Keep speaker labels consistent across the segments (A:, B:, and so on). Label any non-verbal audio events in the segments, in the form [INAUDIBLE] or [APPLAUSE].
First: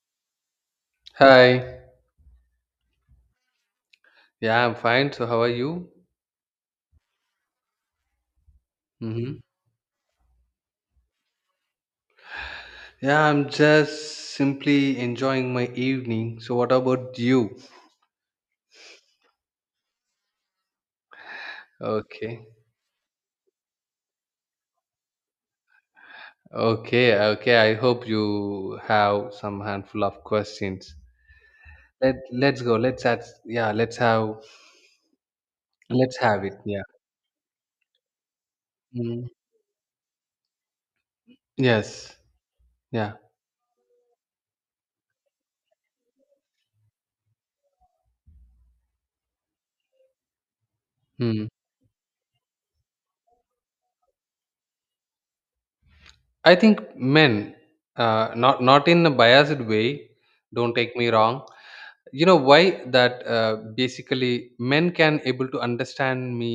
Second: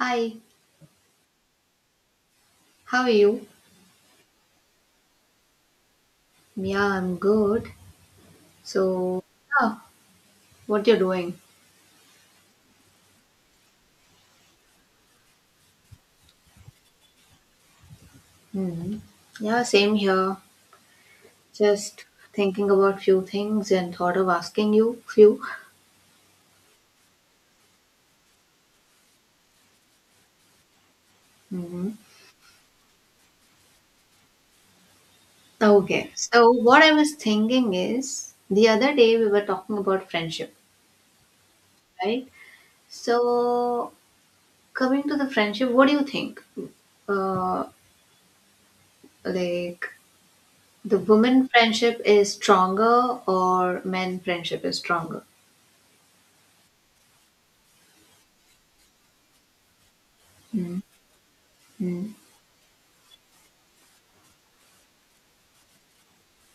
A: Hi,
B: Hi.
A: how are you?
B: Yeah, I'm fine. So, how are you?
A: Yeah, I'm good. So,
B: Mm-hmm.
A: yeah, what you're doing?
B: Yeah, I'm just simply enjoying my evening. So, what about you?
A: Hmm. Yeah, same here. Just
B: Okay.
A: thinking about few things and thought of asking you few.
B: Okay. Okay. I hope you have some handful of questions.
A: Hmm.
B: Let's go. Let's add. Yeah. Let's have.
A: Okay.
B: Let's have
A: So,
B: it. Yeah.
A: what I was thinking is the other day
B: Mm-hmm.
A: we were talking about friendship,
B: Yes.
A: right?
B: Yeah.
A: So, coming to the friendship, what do you think? Uh, like the
B: Hmm.
A: women friendship is stronger or men friendship is stronger?
B: I think men, not in a biased way. Don't take me wrong.
A: Hmm.
B: You know why that basically men can able to understand me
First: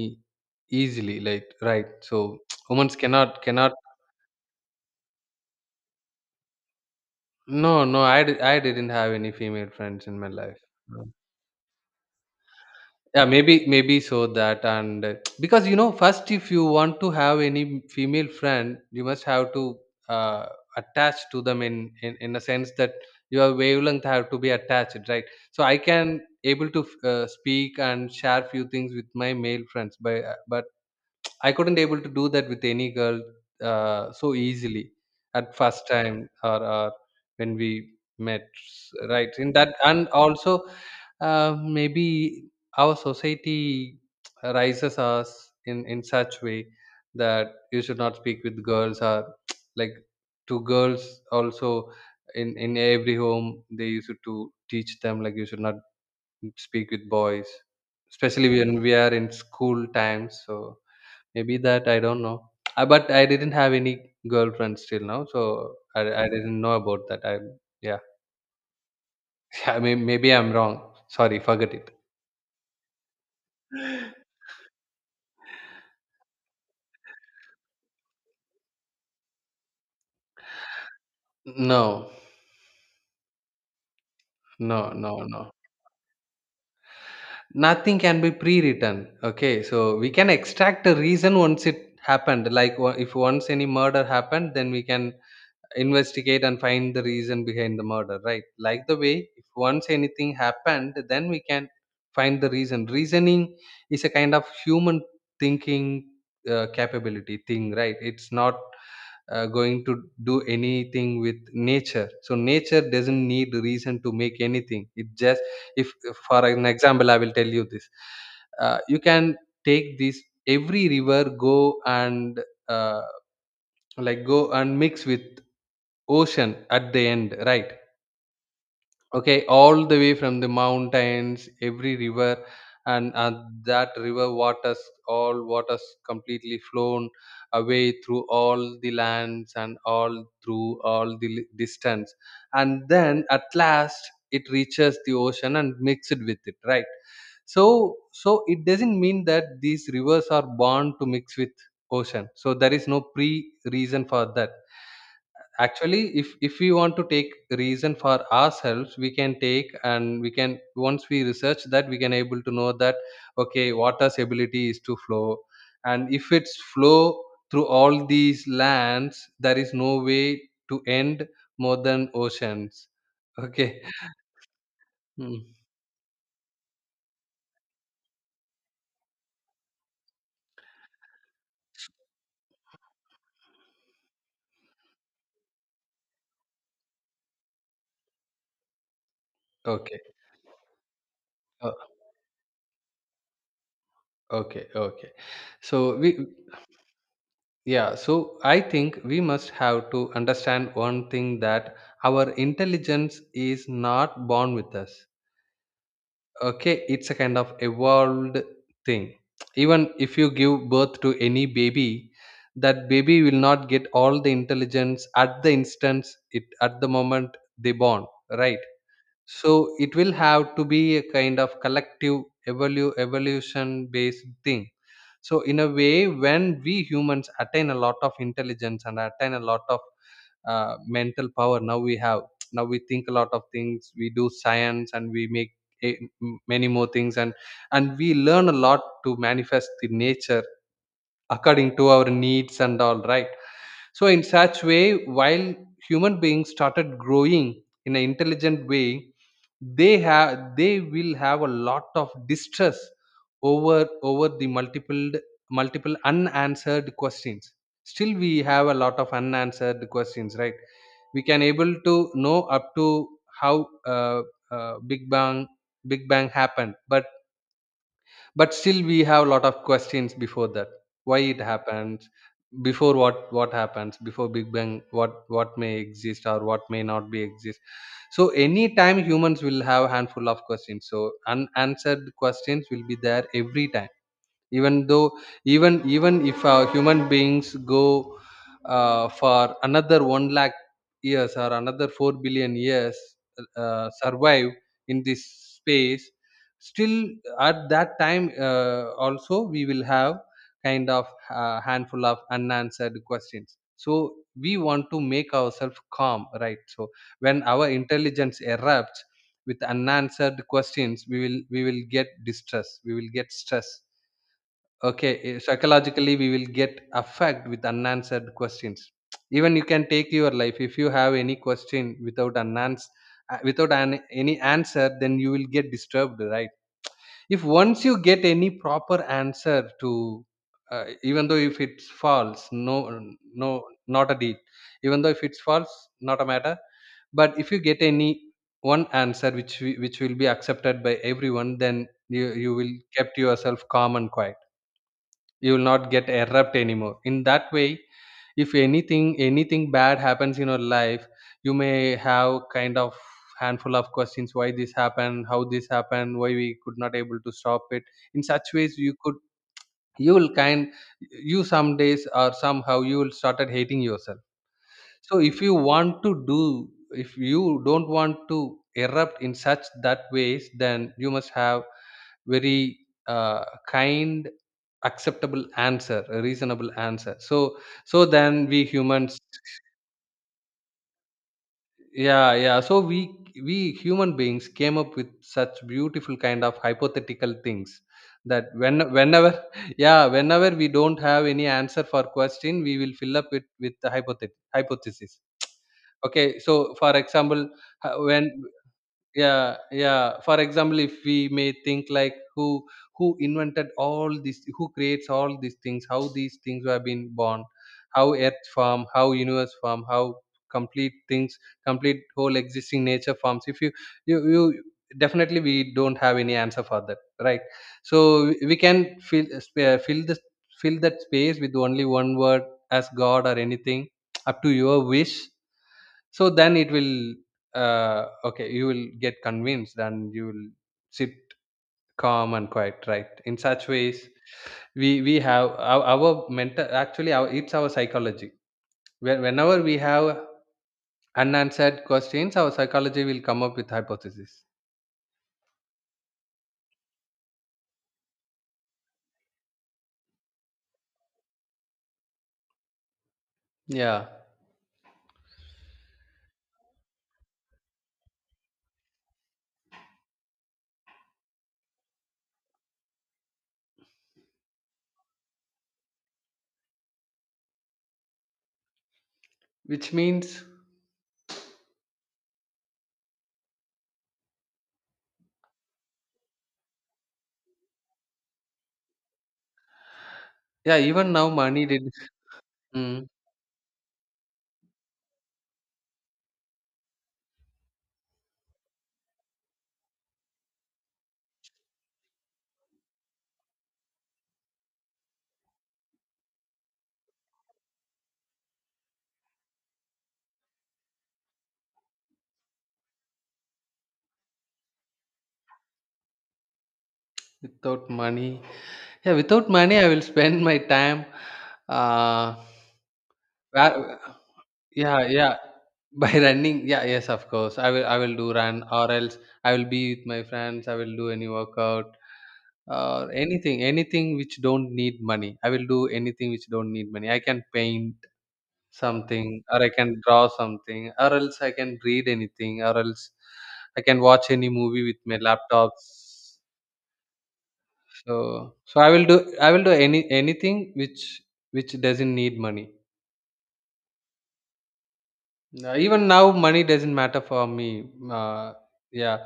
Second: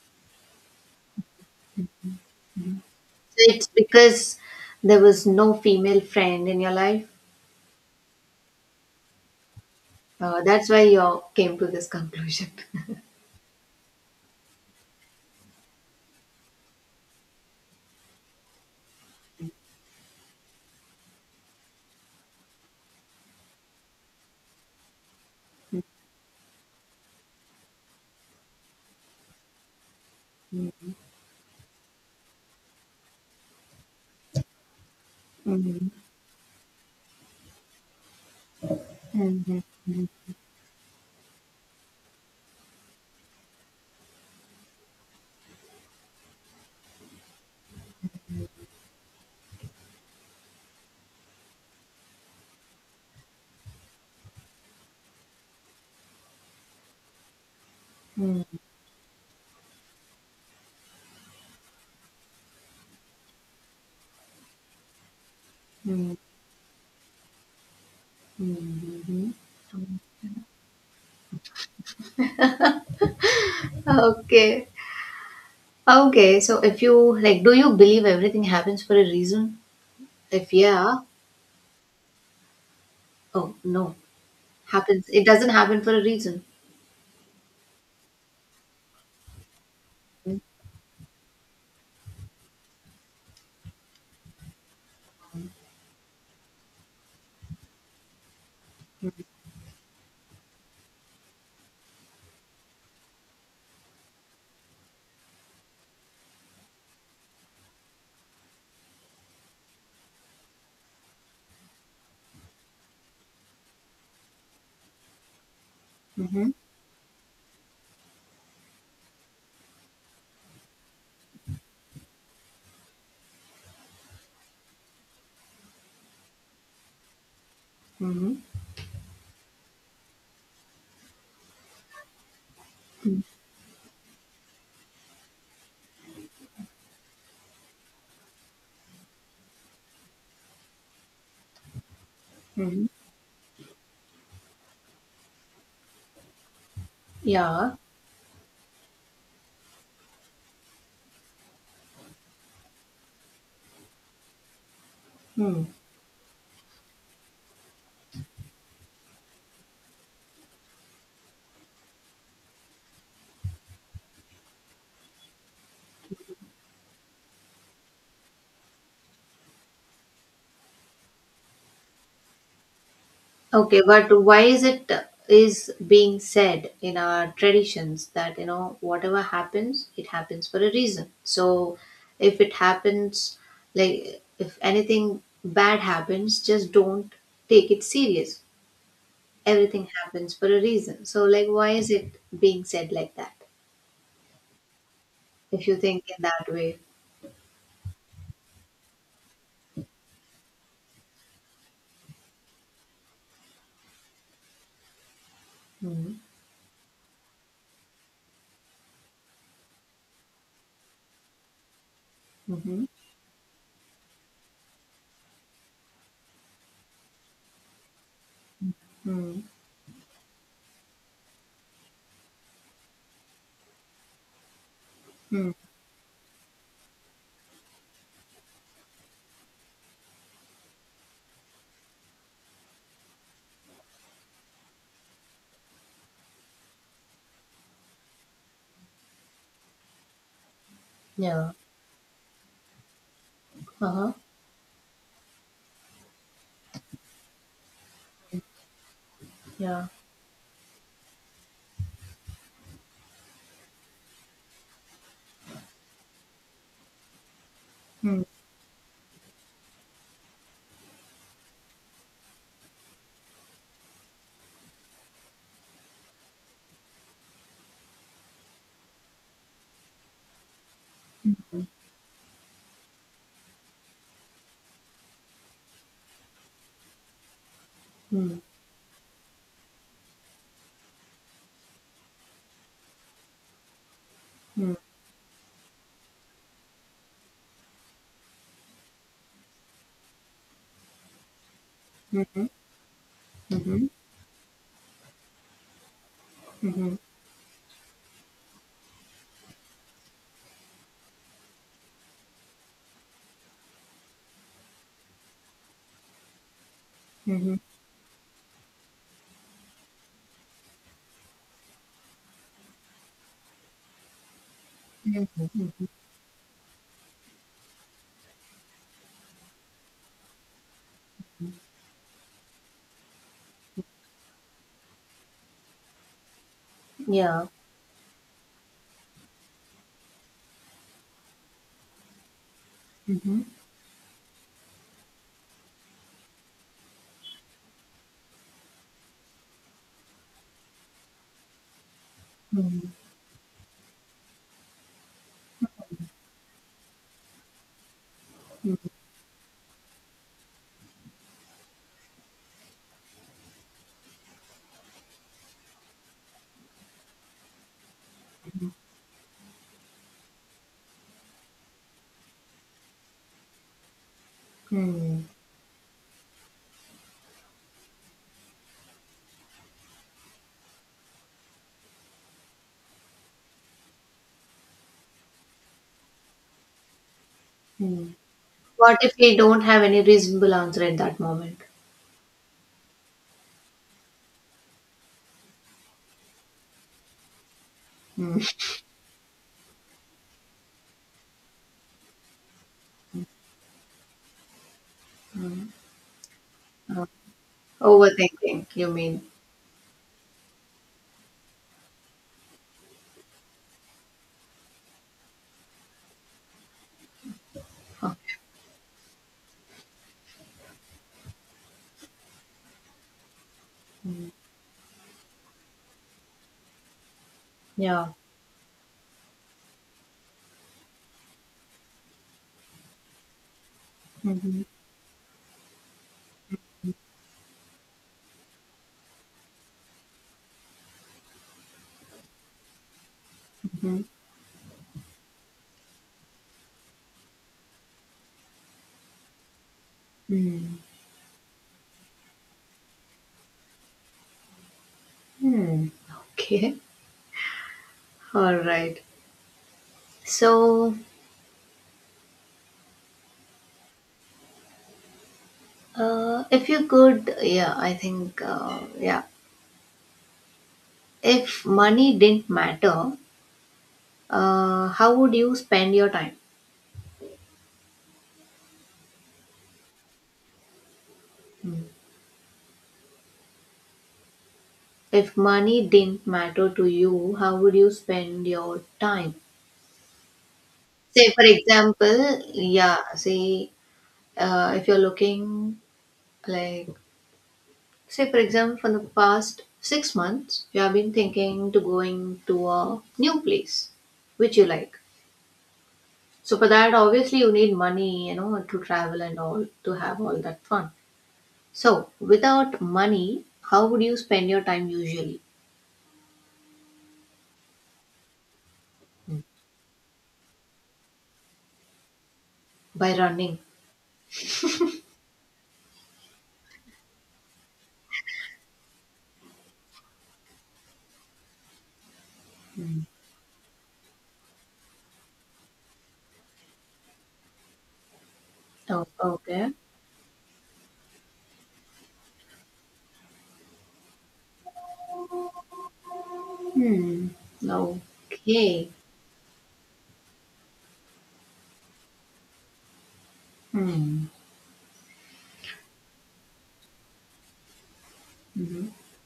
B: easily, like, right? So [TSK] women cannot
A: It's
B: cannot
A: because there was no female friend in your life.
B: No, no, I didn't have any female friends in my
A: Uh,
B: life.
A: that's why
B: No.
A: you came to this conclusion. [LAUGHS]
B: Yeah, maybe so that. And [TSK] because, you know, first if you want to have any female friend, you must have to uh, attach to them in a sense that your wavelength have to be attached, right? So I can able to speak and share few things with my male friends, but I couldn't able to do that with any girl so easily at first
A: Mhm.
B: time, or when we met, right? In that, and also maybe our society [TSK] rises us in such way that you should not speak with girls, or [TSK] like, to girls also, in every home they used to teach them like you should not speak with boys, especially when we are in school times. So maybe that, I don't know. But I didn't have any girlfriends till now, so
A: Mhm.
B: I didn't know about that. I, yeah.
A: Mhm.
B: [LAUGHS] I mean, maybe I'm wrong. Sorry, forget it.
A: Okay. Okay. So if you like, do you believe everything happens for a reason? If yeah,
B: No,
A: oh no,
B: no,
A: happens.
B: no,
A: It doesn't
B: no.
A: happen for a reason.
B: Nothing can be pre-written. Okay, so we can extract a reason once it happened. Like, if once any murder happened, then we can investigate and find the reason behind the murder, right? Like, the way, if once anything happened, then we can find the reasoning is a kind of human thinking capability thing, right? It's not going to do anything with nature. So nature doesn't need reason to make anything. It just if, for
A: Mm-hmm.
B: an example, I will tell you this. You can take this. Every river go and uh, like, go and mix with ocean at the end, right?
A: Mm-hmm.
B: Okay, all the way from the mountains, every river, and that river waters, all waters completely flown away through all the lands and all through all the distance.
A: Mm-hmm.
B: And then at last it reaches the ocean and mixed with it, right?
A: Yeah.
B: So, so it doesn't mean that these rivers are born to mix with ocean. So there is no pre reason for that.
A: Hmm.
B: Actually, if we want to take reason for ourselves, we can take. And we can, once we research that, we can able to know that, okay, water's ability is to flow, and if it's flow through all these lands, there is no way to end more than oceans. Okay.
A: Okay,
B: [LAUGHS]
A: but why is it
B: Hmm.
A: is being said in our traditions that you know whatever happens, it happens for a reason. So if it happens, like if anything bad happens, just don't take it serious. Everything
B: Okay.
A: happens for a reason. So like,
B: Uh,
A: why is it being said like that?
B: okay, okay.
A: If you
B: so
A: think in
B: we
A: that way.
B: Yeah, so I think we must have to understand one thing, that our intelligence is not born with us.
A: Mm-hmm.
B: Okay, it's a kind of evolved thing. Even if you give birth to any baby,
A: Mm-hmm.
B: that baby will not get all the intelligence at the instance, it at the moment they born, right?
A: Mm-hmm.
B: So it will have to be a kind of collective evolution based thing. So in a way, when we humans attain a lot of intelligence and attain a lot of mental power, now we have, now we think a lot of things, we do science, and we make a, many more things, and we learn a lot to manifest the nature
A: Yeah.
B: according to our needs and all, right? So,
A: Uh-huh.
B: in such way, while human beings started growing in an intelligent way,
A: Yeah.
B: they will have a lot of distress over the multiple, multiple unanswered questions. Still,
A: Mm-hmm.
B: we have a lot of unanswered questions, right? We can able to know up to how uh, Big Bang Big Bang happened, but still we have a lot of questions before that. Why it happens before? What happens before big bang? What may exist, or what may not be exist? So
A: Mm-hmm.
B: anytime humans will have handful of questions, so unanswered questions will be there every time. Even though, even even if human beings go for another 1 lakh years or another 4
A: Mm-hmm.
B: billion years
A: Mm-hmm.
B: survive in this space, still at that time also we will have kind of handful of unanswered questions. So we want to make ourselves calm, right? So when
A: Mm-hmm.
B: our intelligence erupts with unanswered questions, we will get distress, we will get stress. Okay,
A: Mm-hmm.
B: psychologically we will get affected with unanswered questions. Even you can take your life, if you have any question without unanswered, without an, any answer, then you will get disturbed, right? If
A: Yeah.
B: once you get any proper answer to even though if it's false, no,
A: Hmm.
B: no, not a deed. Even though if it's false, not a matter. But if you get any one answer which which will be accepted by everyone, then you will
A: Hmm.
B: kept yourself calm and quiet. You will not get erupt anymore in that way. If anything bad happens in your life, you may have kind of handful of questions: why this happened, how this happened, why we could not able to stop it. In such ways you could, you will kind, you some days or somehow, you will started hating yourself. So
A: Hmm.
B: if you want to do, if you don't want to erupt in such that ways, then you must have very kind acceptable answer, a reasonable answer. So so
A: Hmm.
B: then we
A: What if
B: humans,
A: we don't have any reasonable answer at that moment?
B: yeah, yeah, so we human beings came up with such beautiful kind of hypothetical things,
A: Hmm.
B: that when whenever, [LAUGHS] yeah, whenever we don't have any answer for question, we will fill up it with the hypothesis. Okay, so for example, h- when
A: Overthinking, you mean?
B: yeah, yeah, for example, if we may think like, who invented all these, who creates all these things, how these things have been born, how
A: Huh.
B: earth form, how universe form, how complete things, complete whole existing nature forms. If you, you definitely, we don't have any answer for that, right? So
A: Yeah.
B: we can fill fill the, fill that space with only one word, as god or anything, up to
A: Hmm.
B: your wish. So then it will okay, you will get convinced, and you will sit calm and quiet, right? In such
A: Hmm.
B: ways, we have our mental, actually, our, it's our psychology. Whenever we have
A: Hmm.
B: unanswered questions, our psychology will come up with hypothesis.
A: Hmm. Okay. All right. So,
B: Yeah,
A: if you could, yeah, I think, yeah, if money didn't matter, how would you spend your time?
B: which means
A: Hmm. If money didn't matter to you, how would you spend your time?
B: yeah. Even now,
A: Say, for
B: money did.
A: example,
B: Mm,
A: yeah, say, if you're looking like, say, for example, for the past 6 months, you have been thinking to going to a new place which you like. So for that, obviously, you need money, you know, to travel and all to have all that fun. So without money, how would you spend your time usually?
B: without money, yeah. Without money, I will spend my time. Uh,
A: By running.
B: Ra- yeah, yeah. [LAUGHS] By running, yeah, yes, of course. I will do run, or else I will be with my friends, I will do any workout
A: Hmm.
B: or anything, anything which don't need money. I will do anything which don't need money. I can paint
A: Oh,
B: something, or I
A: okay.
B: can draw something, or else I can read anything, or else I can watch any movie with my laptops.
A: Hmm.
B: So so i
A: Okay.
B: will do i will do any anything which doesn't need money.
A: Hmm.
B: No, even now, money doesn't matter for me.
A: Mhm.
B: Yeah,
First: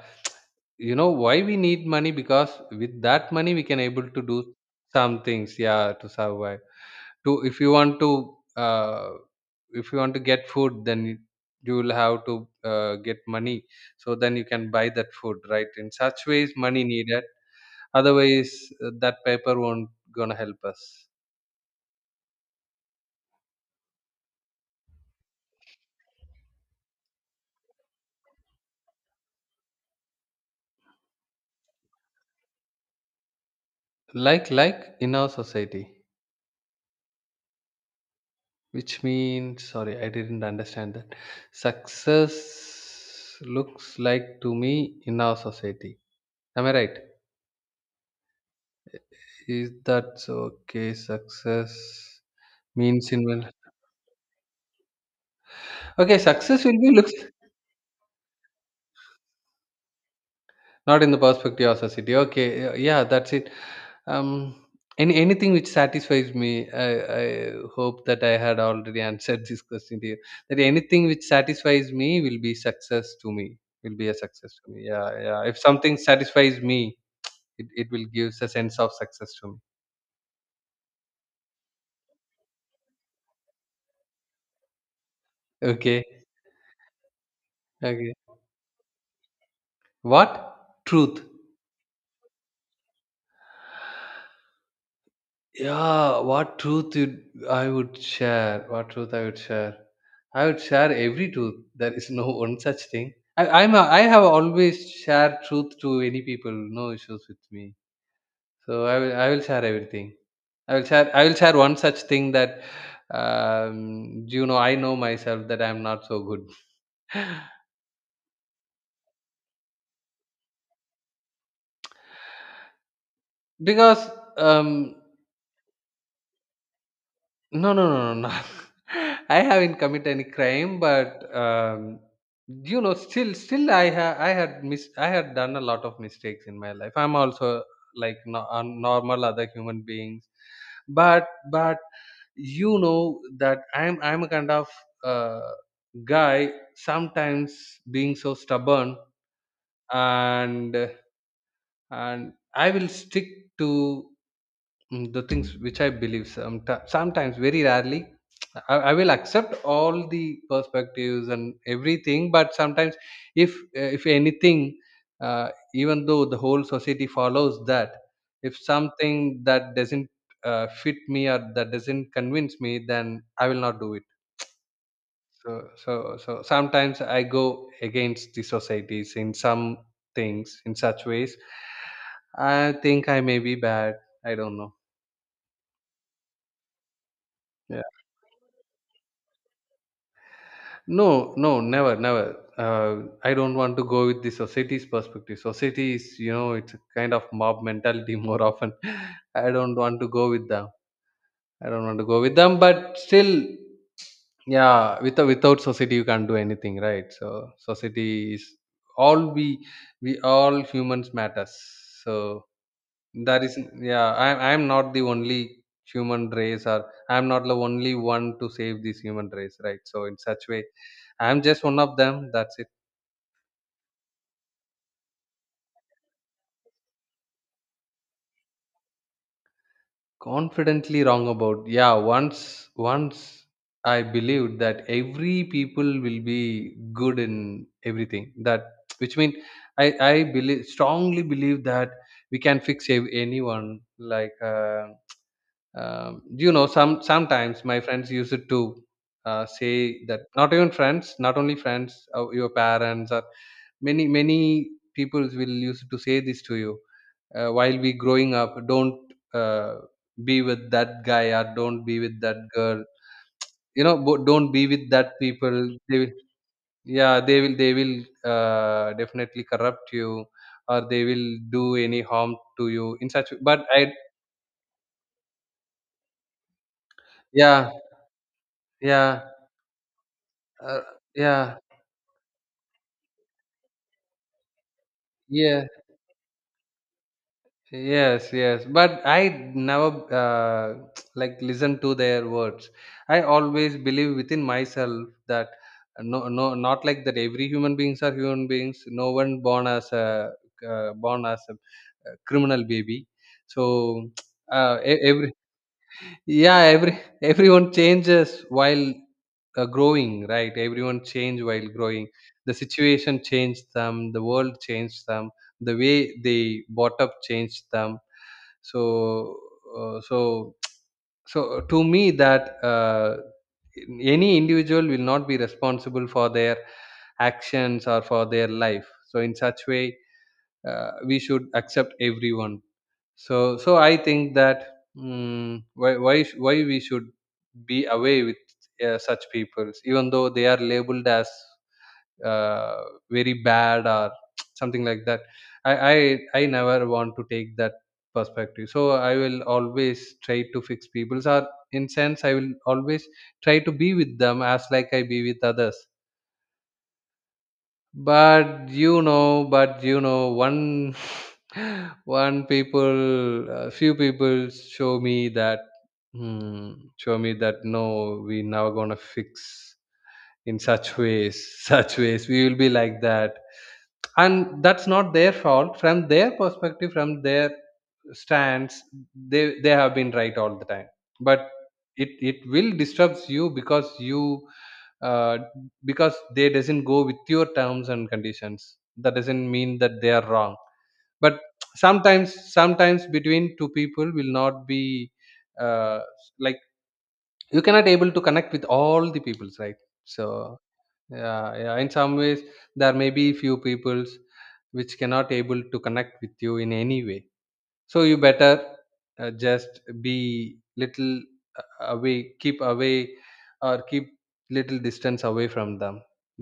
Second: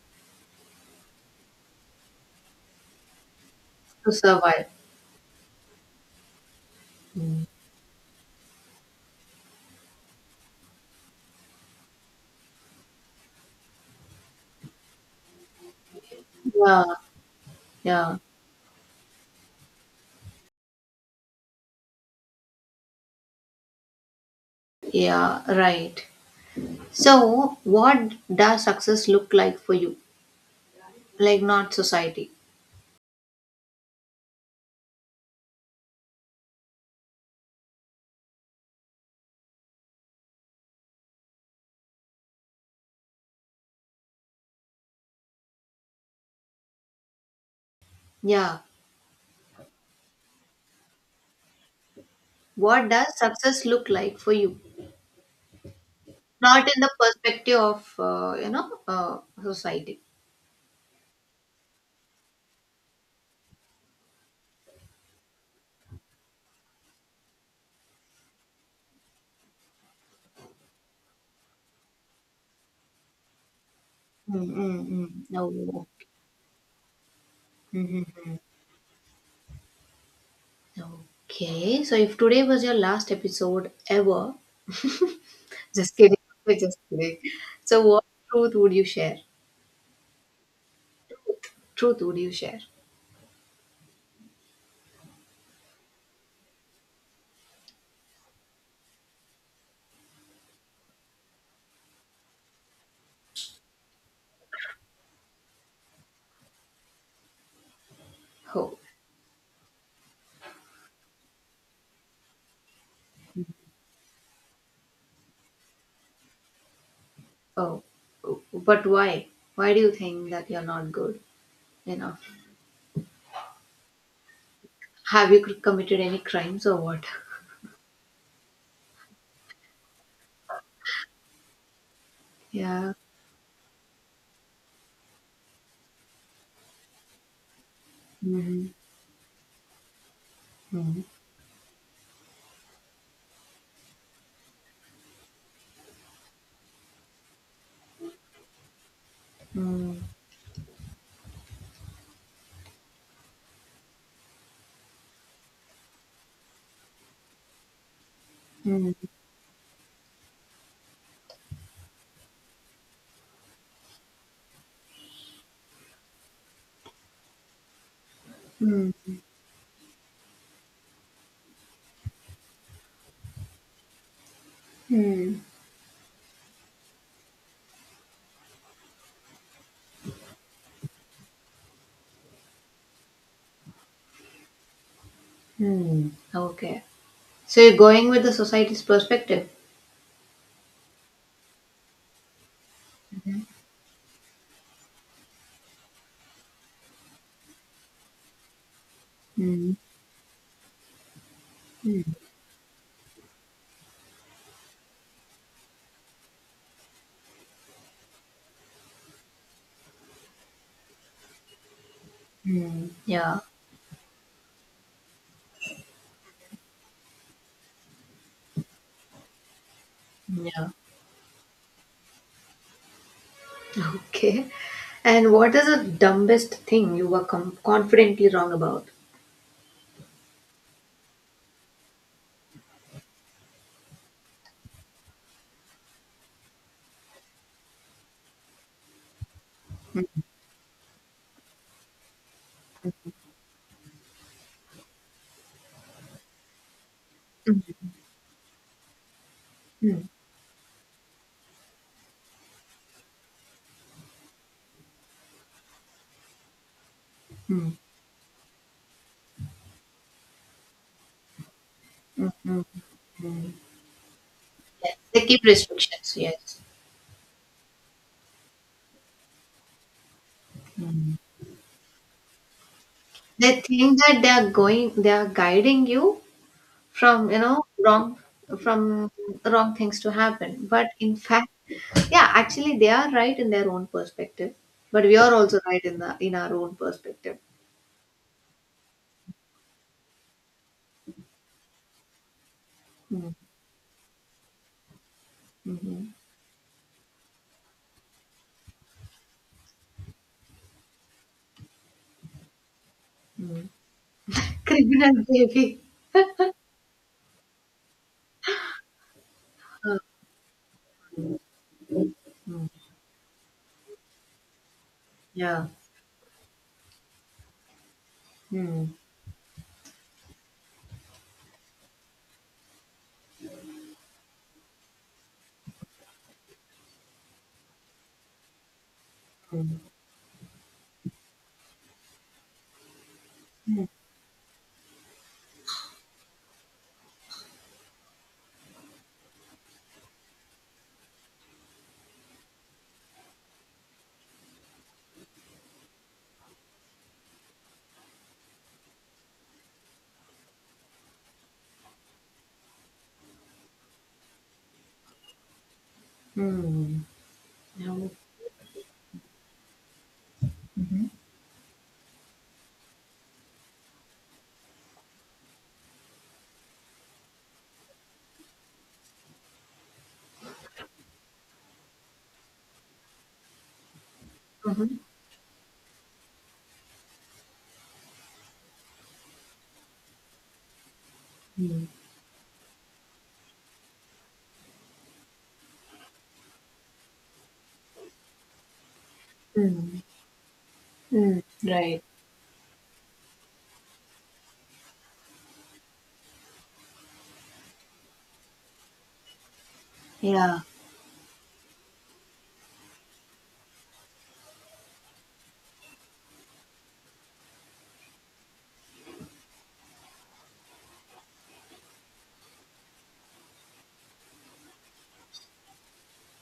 B: you know why we need money, because with that money we can able
A: To
B: to do
A: survive.
B: some things. Yeah, to survive. To,
A: Hmm.
B: if you want to if you want to get food, then you will have to get money. So then you can buy that food, right? In such ways, money
A: Yeah,
B: needed.
A: yeah,
B: Otherwise, that paper won't gonna help us.
A: yeah, right. So, what does success look like for you? Like, not society.
B: Like in our society. Which means, sorry, I didn't understand that. Success looks like to me in our society. Am I right?
A: Yeah,
B: Is that so? Okay? Success
A: what
B: means
A: does
B: in, well.
A: success look like for you?
B: Okay, success
A: Not
B: will
A: in the
B: be looks
A: perspective of, society.
B: not in the perspective of society. Okay, yeah, that's it. Um, any anything which satisfies me. I hope that I had already answered [LAUGHS] this question here. That anything which satisfies me will be success to me. Will be a success to me.
A: Mm-hmm.
B: Yeah, yeah. If
A: No.
B: something satisfies me, it will give
A: Mm-hmm.
B: a sense of success to me.
A: Okay, so if today was your last episode ever, just
B: Okay.
A: kidding, [LAUGHS] we're just kidding. So, what
B: Okay.
A: truth would you share?
B: What truth?
A: Truth would you share?
B: Yeah, what truth you, I would share, what truth I would share. I would share every truth. There is no [LAUGHS] one such thing. I'm a, I have always shared truth to any people, no issues with me.
A: Oh,
B: So I will share everything. I will share one such thing, that you know, I know myself that I'm not so good. [LAUGHS]
A: oh, but why? Why do you think that you're not good? You know,
B: Because um,
A: have you committed any crimes or what?
B: no, no, no, no, no. [LAUGHS] I haven't commit any crime, but you know,
A: Yeah.
B: still, I had done a lot of mistakes in my life. I'm also like a
A: Mm-hmm.
B: normal other human beings,
A: Mm-hmm.
B: but you know that I'm a kind of uh, guy sometimes being so stubborn
A: Mm-hmm.
B: and I will stick to the things which I believe sometimes, sometimes very rarely, I will accept all the perspectives and everything. But sometimes, if if anything, uh, even though the whole society follows that, if
A: Mm-hmm.
B: something that doesn't fit me or that doesn't convince me, then I will not do it.
A: Mm-hmm.
B: So sometimes I go against the societies in some things in such ways. I think I may be bad. I don't know.
A: Hmm. Okay. So you're going with the society's perspective.
B: No, no, never, never. I don't want to go with the society's perspective. Society is, you know, it's a kind of mob mentality [LAUGHS] more often. I
A: Hmm.
B: don't want to go with them. I don't want
A: Hmm.
B: to go with them, but still, yeah, without society you can't do anything, right? So society is all we all humans matters. So
A: Hmm. Yeah.
B: that is, yeah, I'm not the only human race, or I'm not the only one to save this human race, right? So, in such way,
A: Yeah.
B: I'm just one of them. That's it.
A: Okay. And what is the dumbest thing you were confidently wrong about?
B: Confidently wrong about, yeah, once I believed that every people will be good in everything, that which means I believe strongly believe that we can anyone, like. You know sometimes
A: Hmm.
B: my friends use it to
A: Hmm.
B: say that not even friends not only friends, your parents or many people will use to say this to you
A: Hmm.
B: while we growing up don't uh, be with that guy or don't be with that
A: Hmm.
B: girl,
A: Mm.
B: you know, don't be with that
A: They keep
B: people. They will,
A: restrictions. Yes.
B: yeah, they will, definitely corrupt you or they
A: Mm.
B: will do any harm to you in such,
A: They
B: but I
A: think that they are going. They are guiding you, from you know
B: yeah,
A: wrong from
B: yeah,
A: wrong things to happen,
B: uh,
A: but in fact,
B: yeah.
A: yeah, actually they are right in their own perspective, but we are also
B: Yes,
A: right in our own perspective.
B: yes, yes, but I never [TSK] like listen to their words. I
A: Mm.
B: always believe within myself that
A: Mhm.
B: no, no, not like that. Every human beings are human beings. No one born as a uh, born as a criminal baby.
A: Mm.
B: So [TSK]
A: Criminal
B: every
A: baby.
B: yeah, every [LAUGHS] everyone changes while
A: Uh,
B: growing right, everyone changed while growing, the
A: mm.
B: situation changed them, the world changed them,
A: Yeah.
B: the way they bought up changed them.
A: Mm.
B: So uh, so [TSK] to me that any individual will not be responsible for their actions or for their life. So in such way, we should accept everyone.
A: Mm.
B: I think that, why we should be away with such people even though they are labeled as uh, very bad or [TSK] something like that. I never want to take that perspective, so I will always try to fix people's, or in sense I will always try to be with them as like I be with others.
A: Mm. Yeah.
B: But you know, one [LAUGHS] one people, a few people show me that, hmm, show me that no, we never gonna fix in such ways, [LAUGHS] such ways. We will be like that, and that's
A: Mhm.
B: not their fault. From their perspective, from their stance, they have been right all the time. But
A: Mm.
B: it will disrupts you uh, because they doesn't go with your terms and conditions. That doesn't mean that
A: Mm.
B: they are wrong. But
A: Mm. Right.
B: sometimes between two people will not be uh, like, you cannot able to connect with all the peoples, right? So
A: Yeah.
B: yeah, in some ways there may be few peoples which cannot able to connect with you in any way. So you better just be little away, keep away, or keep little distance away from them.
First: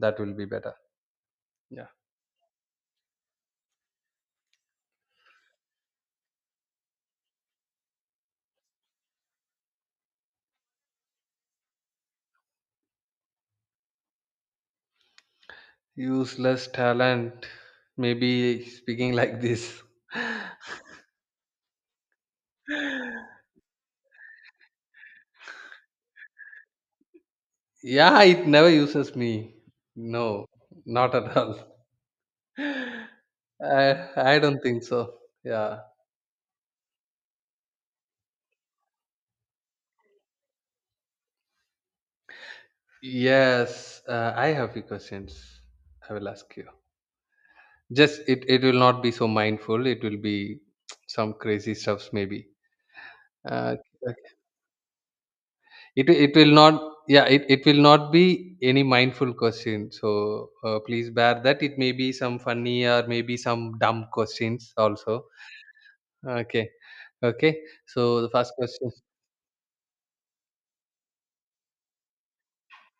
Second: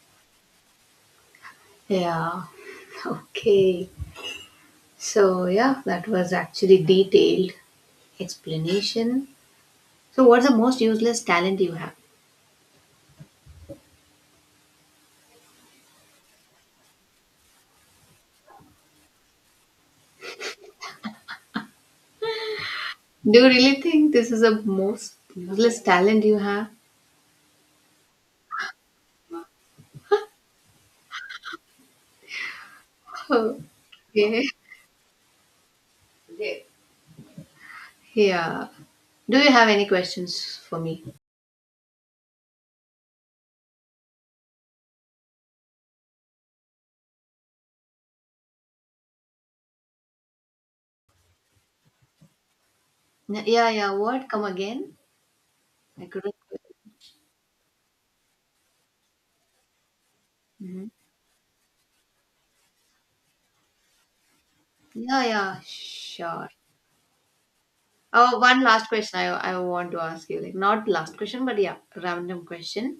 B: That will be better, yeah.
A: Yeah. Okay. So yeah, that was actually detailed explanation. So what's the most useless talent you have?
B: Useless talent, maybe speaking like this. [LAUGHS]
A: Do you really think this is the most useless talent you have?
B: Yeah, it never uses me. No, not at all.
A: [LAUGHS]
B: [LAUGHS] I
A: Okay.
B: don't think so. Yeah,
A: Yeah. Do you have any questions for me?
B: yes, I have few questions. I will ask you. Just it will not be so mindful. It will be [TSK] some crazy stuffs maybe.
A: Yeah,
B: Uh,
A: yeah.
B: uh,
A: What? Come again? I
B: it
A: couldn't.
B: will not. Yeah, it will not be any mindful question. So
A: Mhm.
B: please bear that. It may be some funny or maybe some dumb questions
A: Yeah,
B: also.
A: yeah. Sure.
B: Okay. Okay. So the
A: Oh,
B: first
A: one last
B: question.
A: question I want to ask you. Like, not last question, but yeah, random question.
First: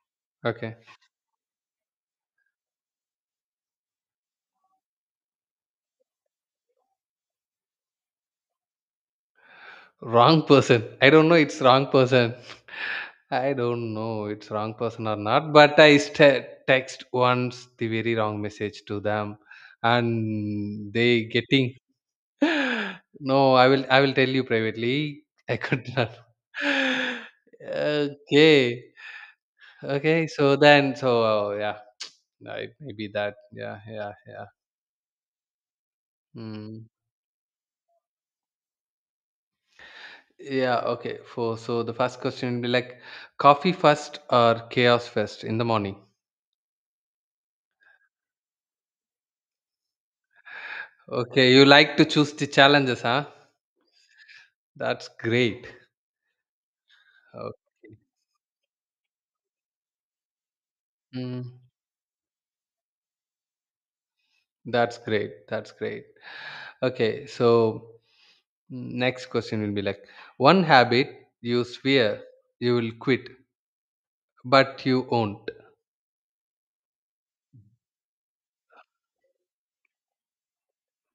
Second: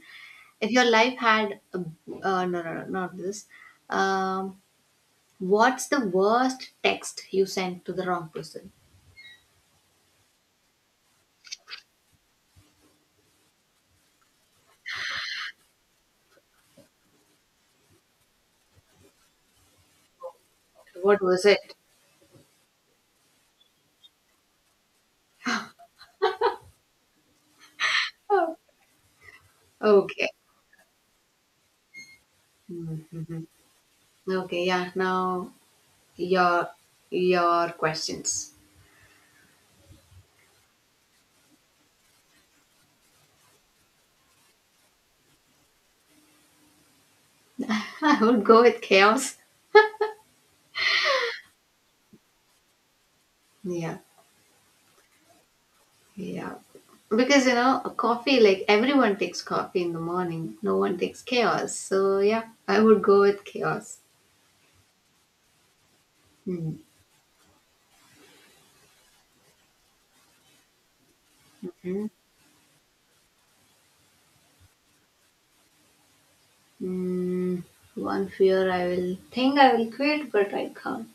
A: If
B: Okay.
A: your life had, no, no, no, not this. Um, what's the worst text you sent to the wrong person?
B: Wrong person. I don't know it's wrong person. I don't know it's wrong person or not, but text once the very wrong message to them and
A: What
B: they
A: was
B: getting
A: it?
B: [LAUGHS] no, I will tell you privately. I could not. [LAUGHS]
A: Oh.
B: Okay. Okay.
A: Okay.
B: So then, so yeah, [TSK] I maybe that.
A: Mhm.
B: Yeah, yeah, yeah.
A: Okay, yeah. Now your
B: Mm.
A: your questions.
B: Yeah, okay. For so the first question would be like coffee first or chaos first in the morning.
A: [LAUGHS] I would go with chaos.
B: Okay, you like to choose the challenges, huh?
A: Yeah,
B: That's great.
A: yeah. Because you know,
B: Okay.
A: coffee like everyone takes coffee in the morning. No one takes
B: Mm,
A: chaos. So yeah, I would go with chaos.
B: that's great. That's great.
A: Hmm.
B: Okay, so next question will be like one habit you
A: Hmm.
B: swear you will quit, but you won't.
A: Mm. One fear I will think I will quit, but I can't.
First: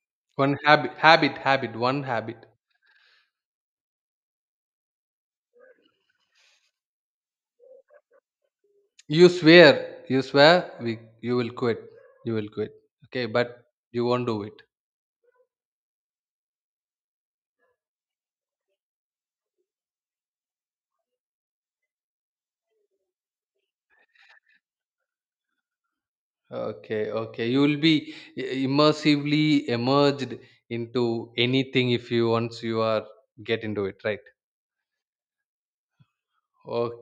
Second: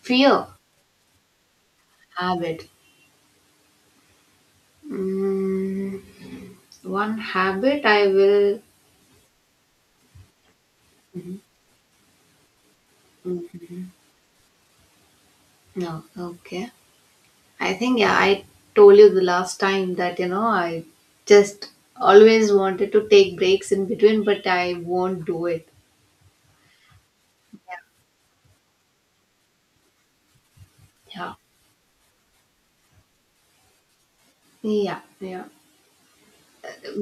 A: Fear
B: One habit, one habit.
A: habit. Mm. One habit I will.
B: You swear, you
A: Mhm.
B: will quit, you will quit. Okay, but
A: Mhm.
B: you won't do it.
A: No. Okay. I think yeah, I told you the last time that I just always wanted to take breaks in between, but I won't do it.
B: Okay, okay. You will be immersively emerged into
A: Yeah,
B: anything if you once you are get into it, right?
A: yeah, yeah.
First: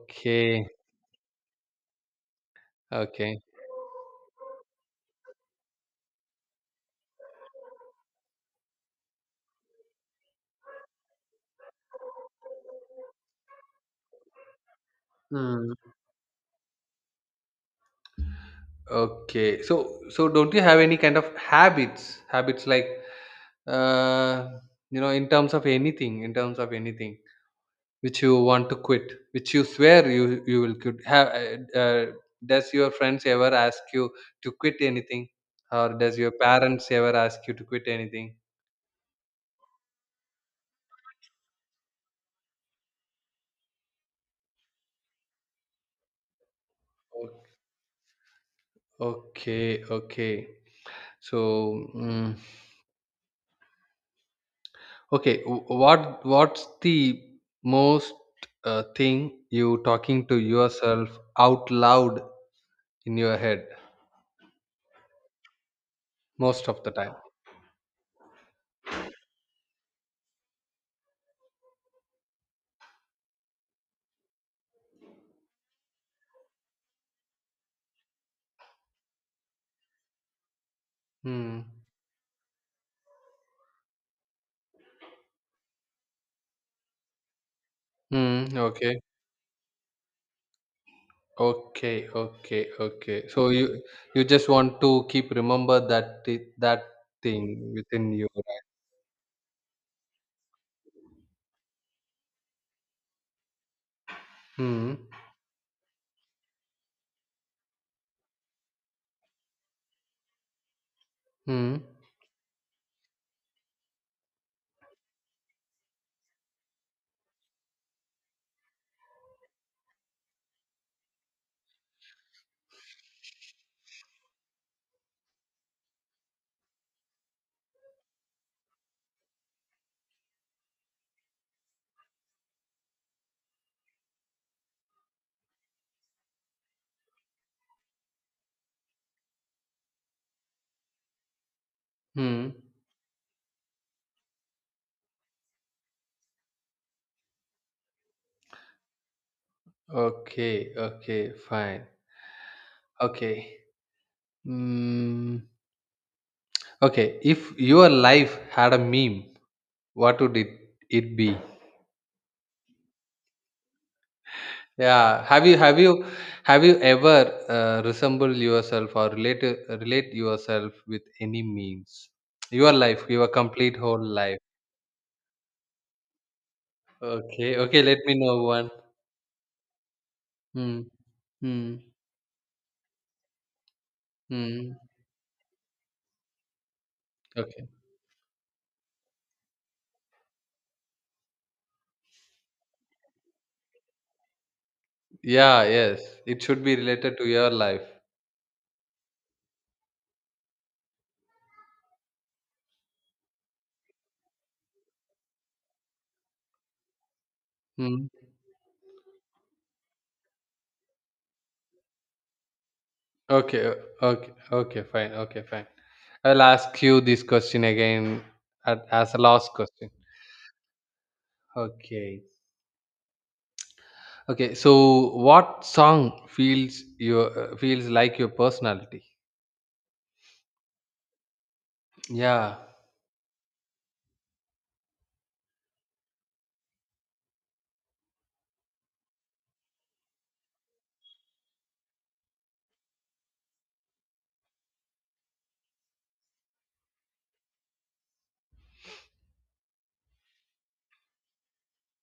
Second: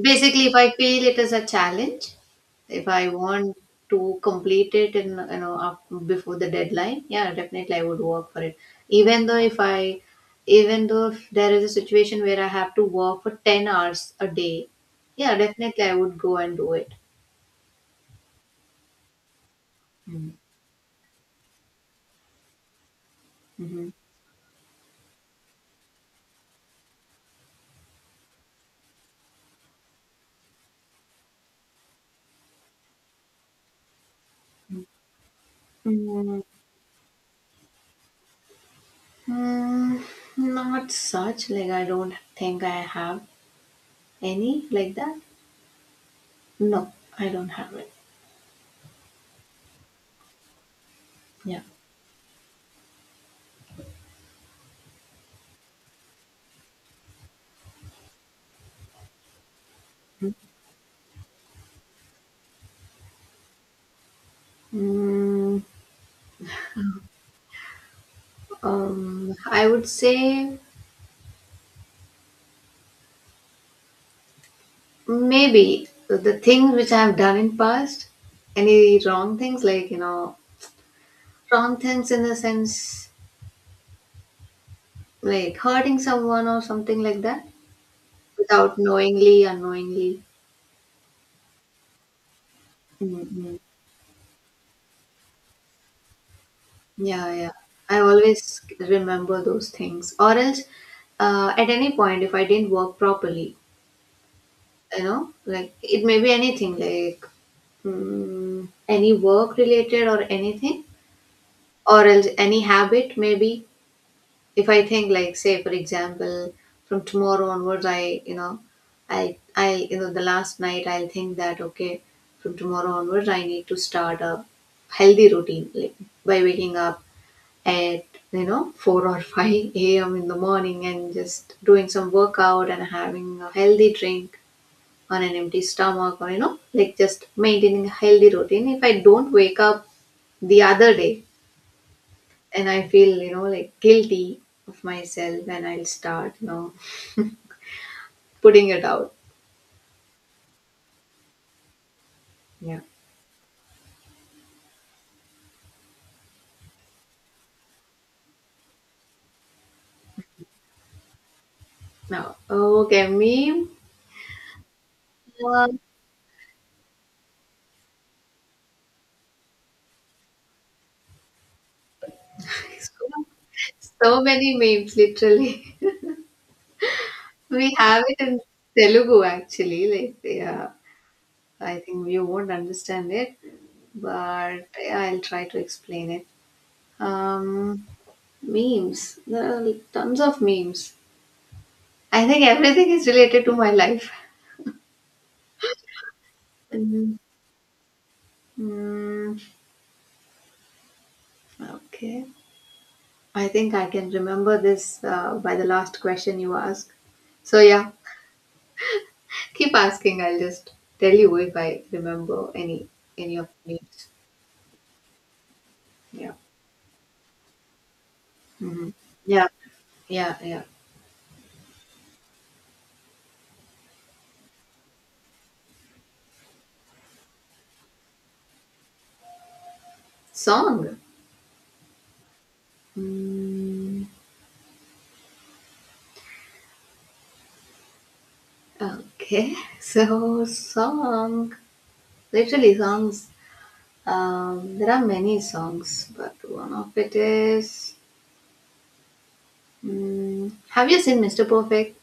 A: Basically, if I feel it is a challenge, if I
B: okay.
A: want to complete it in up before the deadline, yeah, definitely I would work for it. Even though if I, even though if there is a situation where I have to work for 10 hours a day, yeah,
B: Hmm.
A: definitely I would go and do it.
B: Okay, don't you have any kind of habits? Habits like Uh, you know, in terms of anything, in terms of anything which you want to quit, which you swear you will quit. Have uh, uh, does your friends ever ask you to quit anything, or does your
A: Mm-hmm.
B: parents ever ask you to quit anything?
A: Mm, not such. Like I don't think I have any like that. No, I don't have it.
B: Okay, okay.
A: Yeah.
B: So, mm, okay, what's the most thing you talking to yourself out loud in your head
A: Mm,
B: most of the time?
A: I would say maybe the things which I have done in past, any wrong things like you know
B: Hmm.
A: wrong things in the sense like hurting someone or something like that
B: Hmm.
A: without
B: Okay.
A: knowingly, unknowingly.
B: Okay, okay, okay. So
A: Mm-mm.
B: you just want to keep remember that that
A: Yeah, yeah.
B: thing
A: I
B: within you,
A: always
B: right?
A: remember those things, or else at any point if I didn't work properly,
B: Hmm.
A: you know, like it may be anything like mm, any work related or anything,
B: Hmm.
A: or else any habit maybe. If I think like say for example, from tomorrow onwards, I you know the last night I'll think that okay, from tomorrow onwards I need to start a healthy routine like by waking up at you know 4 or 5 a.m. in the morning and just doing some workout and having a healthy drink on an empty stomach or you know like just maintaining a healthy routine. If I don't wake up the other day
B: Hmm.
A: and I feel you know like guilty of myself, and I'll start you know putting it out.
B: Okay. Okay. Fine.
A: Yeah.
B: Okay. Hmm. Okay. If your life had a meme, what would it be?
A: Now okay meme.
B: Yeah. Have you,
A: uh,
B: have you ever resemble yourself or relate yourself with any memes? Your life,
A: so,
B: your complete whole
A: so
B: life.
A: many memes literally.
B: Okay,
A: [LAUGHS] We
B: okay, let
A: have
B: me
A: it in
B: know one.
A: Telugu actually like yeah.
B: Hmm. Hmm.
A: I think you won't understand it, but
B: Hmm.
A: I'll try to explain it. Um,
B: Okay.
A: memes. There are like tons of memes. I think everything is related to my life.
B: Yeah, yes. It should be
A: Mhm.
B: related to your life.
A: Mm, okay. I think I can remember this by the last question you asked. So yeah,
B: Hmm.
A: keep asking. I'll just tell you if I remember any of
B: Okay,
A: the memes.
B: okay, okay, fine, okay, fine.
A: Yeah.
B: I'll ask you this question again at,
A: Hmm.
B: as a
A: Yeah.
B: last question.
A: Yeah. Yeah.
B: Okay. Okay, so what song feels your feels like your personality?
A: Song.
B: Yeah.
A: Mm. Okay, [LAUGHS] so song, literally songs. There are many songs, but one of it is. Mm, have you seen Mr. Perfect?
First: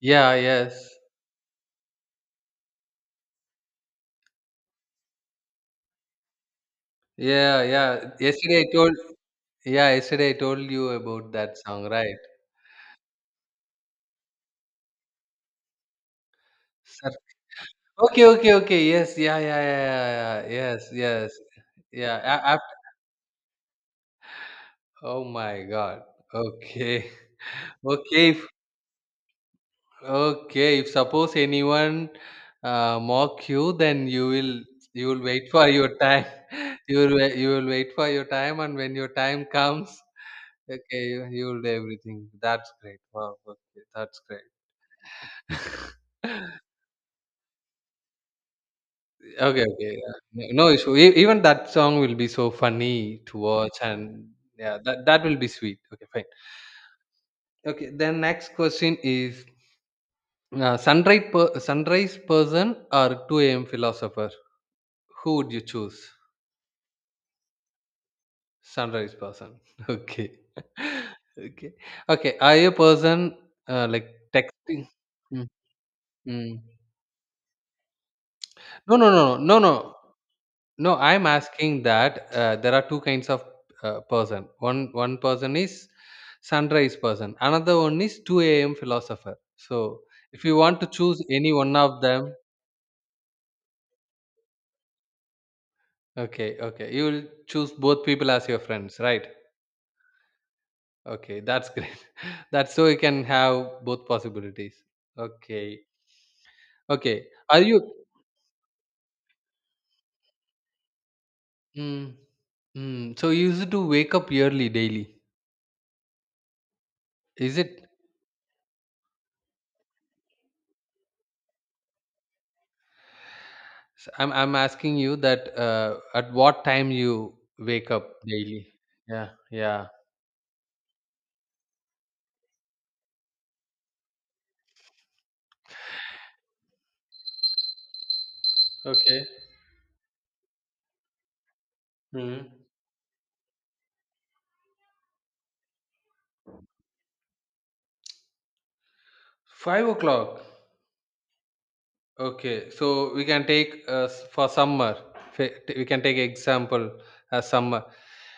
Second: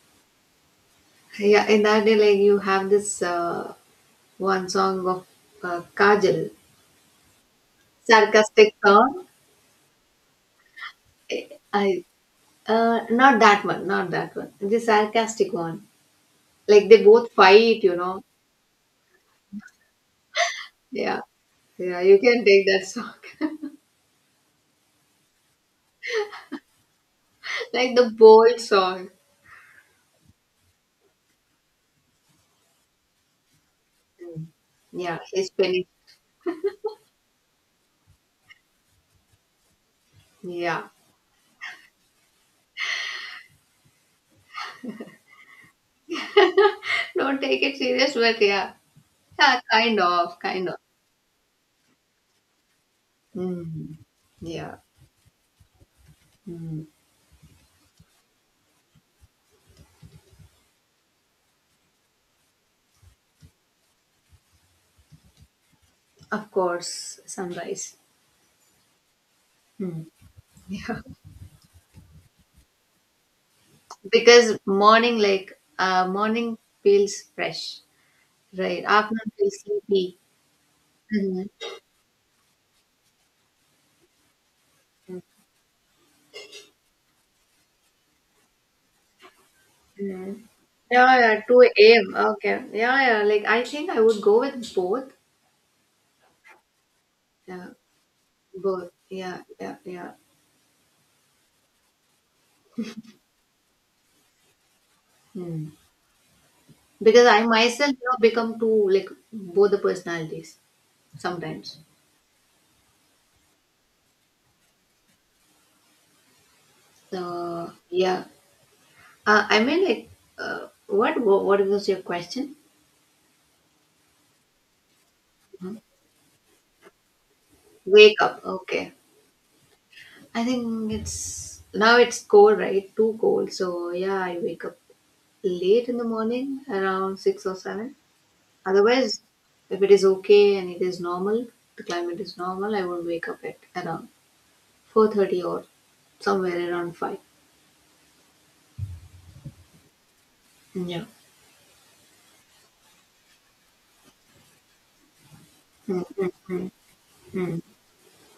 B: Yeah, yes.
A: Yeah, in that day, like you have this one song of Kajal,
B: Yeah, yeah. Yesterday I
A: sarcastic
B: told,
A: song.
B: yeah, yesterday I told you about that song,
A: I
B: right?
A: not that one, not that one. The sarcastic one. Like they both fight, you know.
B: Okay, okay, okay. Yes, yeah, yeah, yeah, yeah, yeah. Yes,
A: Yeah,
B: yes.
A: yeah.
B: Yeah.
A: You can take that song,
B: Oh my God. Okay. [LAUGHS]
A: [LAUGHS] like the
B: Okay. If,
A: bold song.
B: okay. If suppose anyone mock you, then
A: Mm.
B: you
A: Yeah,
B: will wait
A: he's
B: for
A: penny.
B: your time. [LAUGHS] you will wai- you will wait for your time, and when your time comes,
A: Yeah,
B: okay, you will do everything. That's great. Wow. Okay, that's great. [LAUGHS]
A: don't take it serious, but yeah, yeah,
B: Okay, okay,
A: kind
B: yeah.
A: of,
B: No no
A: kind of.
B: issue. Even that song will be so funny to watch,
A: Mm.
B: and yeah,
A: Yeah,
B: that will be sweet. Okay, fine.
A: mm.
B: Okay, then next question is sunrise person or 2 a.m. philosopher? Who would you choose?
A: Of course, sunrise.
B: Sunrise person. [LAUGHS]
A: Mm.
B: Okay. [LAUGHS] okay. Okay. Are you a person like
A: Because
B: texting?
A: morning,
B: Mm,
A: like morning
B: mm.
A: feels fresh, right?
B: No, no, no,
A: Afternoon feels
B: no, no, no.
A: sleepy.
B: No, I'm
A: Hmm.
B: asking that there are two kinds of person. One person is sunrise person. Another one is 2 a.m. philosopher. So
A: Hmm.
B: if you want to
A: Yeah,
B: choose
A: yeah,
B: any
A: two
B: one of
A: a.m.
B: them,
A: Okay, yeah, yeah. Like I think I would go with both.
B: okay, okay. You will
A: Yeah,
B: choose both people as your
A: both.
B: friends, right?
A: Yeah, yeah, yeah.
B: Okay, that's great. [LAUGHS] that's so you can have both possibilities.
A: Hmm.
B: Okay, okay.
A: Because I
B: Are
A: myself,
B: you?
A: you know, become too like both the personalities sometimes.
B: Mm, mm, so you used to wake up early daily. Is it?
A: Yeah. I mean, like, what, what was your question?
B: I'm asking you that.
A: Hmm?
B: At what time you wake up
A: Wake up.
B: daily?
A: Okay.
B: Yeah, yeah.
A: I think it's now it's cold, right? Too cold. So yeah, I wake up late in the morning, around 6 or 7. Otherwise,
B: Okay.
A: if it is okay and it is normal, the climate is
B: Mm.
A: normal, I will wake up at around 4:30 or somewhere around five.
B: 5 o'clock.
A: Yeah.
B: Okay, so we can take for summer. We can
A: Mm,
B: take
A: mm, mm,
B: example as
A: mm,
B: summer.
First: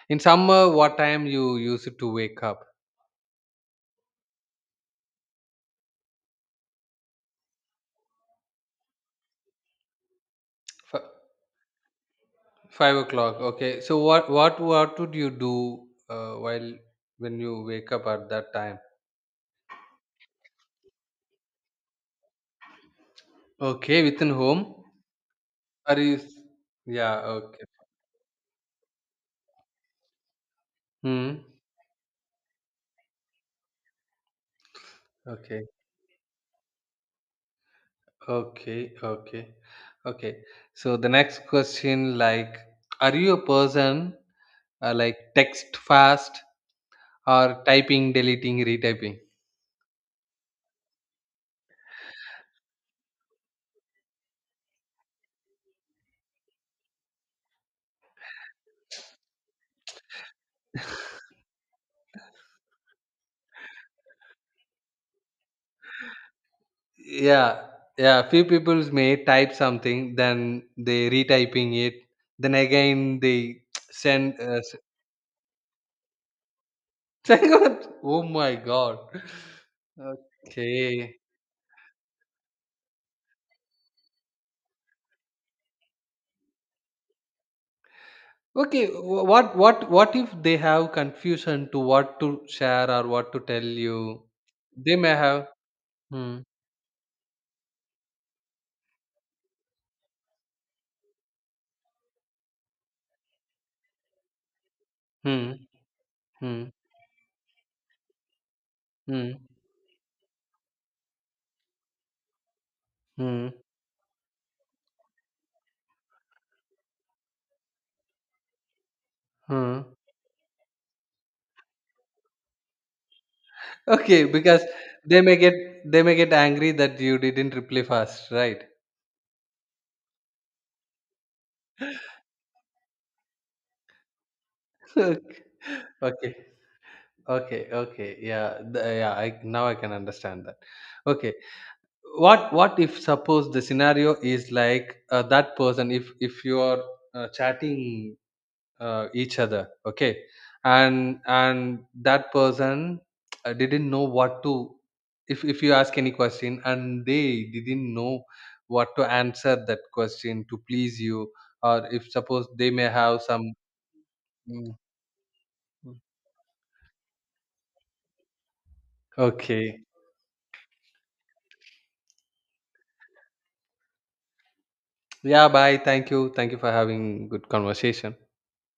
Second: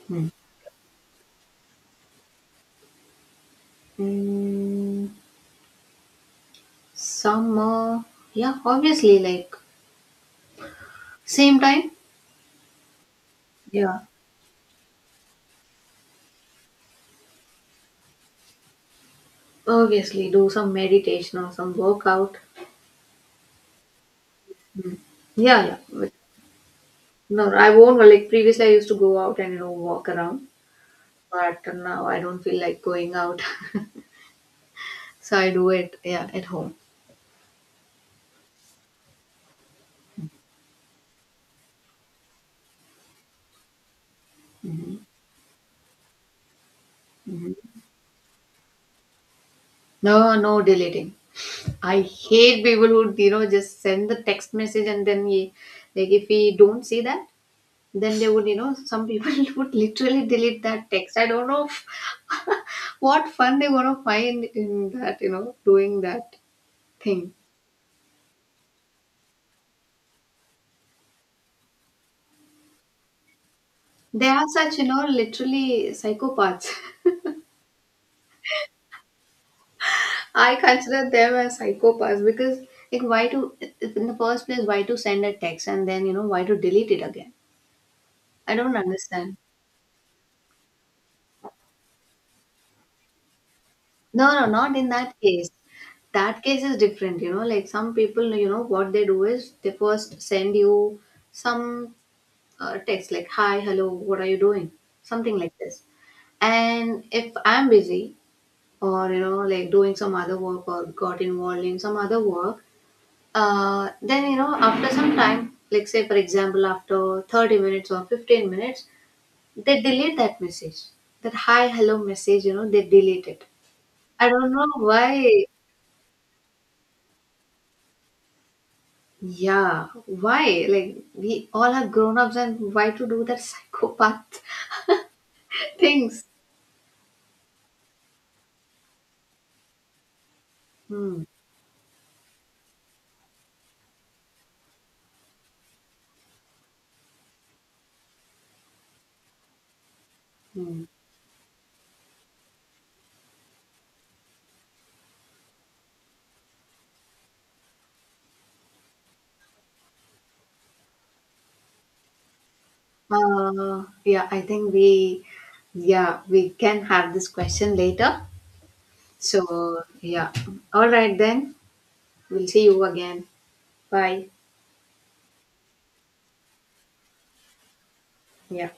B: In
A: mm.
B: summer, what time you used to wake up?
A: Mm, summer. Yeah, obviously, like
B: F-
A: same time?
B: 5 o'clock. Okay. So
A: Yeah,
B: what would you do while when you wake up at that time?
A: obviously do some meditation or some workout.
B: Okay, within home.
A: Yeah, yeah.
B: Are
A: But
B: you? Yeah.
A: no,
B: Okay.
A: I won't. Like previously, I used to go out and you know walk around,
B: Hmm.
A: but now I don't feel like going out, [LAUGHS] so I
B: Okay.
A: do it yeah at home.
B: Okay. Okay. Okay. So the next question, like, are you a person
A: Hmm.
B: like text fast or
A: Hmm.
B: typing, deleting, retyping?
A: No, no deleting. I hate people who you know just send the text message and then ye, like if we don't see that, then they would you know some people [LAUGHS] would literally delete that text. I don't know [LAUGHS] what fun they want to find in that you know doing that thing.
B: Yeah, yeah, few people may type something, then they retyping it, then again they [TSK]
A: They
B: send
A: are such, you know, literally psychopaths.
B: [LAUGHS] send what? Oh my god.
A: [LAUGHS] I consider
B: Okay,
A: them as psychopaths because, like, why to, in the first place, why to send a text and then, you know, why to delete it again? I don't
B: okay,
A: understand.
B: what if they have confusion to what to share or what to tell you,
A: No, no, not in
B: they may
A: that
B: have
A: case.
B: hmm,
A: That case is different, you know, like some people, you know, what they do is they first send you some text like, hi, hello, what are you doing? Something
B: hmm,
A: like this.
B: hmm,
A: And if I'm busy or, you
B: hmm,
A: know, like doing some other work or got involved in some other work,
B: hmm,
A: then you know after some time like say for example after 30 minutes or 15 minutes they
B: hmm.
A: delete that message, that hi hello message, you know, they delete it.
B: Okay,
A: I don't
B: because
A: know why.
B: they may get they may get angry that you didn't reply fast, right?
A: Yeah, why, like we all are grown-ups and why to do that psychopath
B: [LAUGHS] Okay.
A: [LAUGHS] things.
B: Okay. Okay, okay. Yeah, yeah, I now I can understand that.
A: Hmm.
B: Okay. What if suppose the scenario is like that person, if you are chatting each other, okay?
A: Hmm.
B: And that person didn't know what to, if you ask any question and they didn't know what to answer that question to please you, or if suppose they may have some
A: Yeah, I think
B: mm,
A: we
B: mm,
A: yeah we can have this question later. So
B: okay.
A: yeah, all right then, we'll see you again. Bye.
B: Yeah, bye. Thank you. Thank you for having good conversation.
A: Yeah.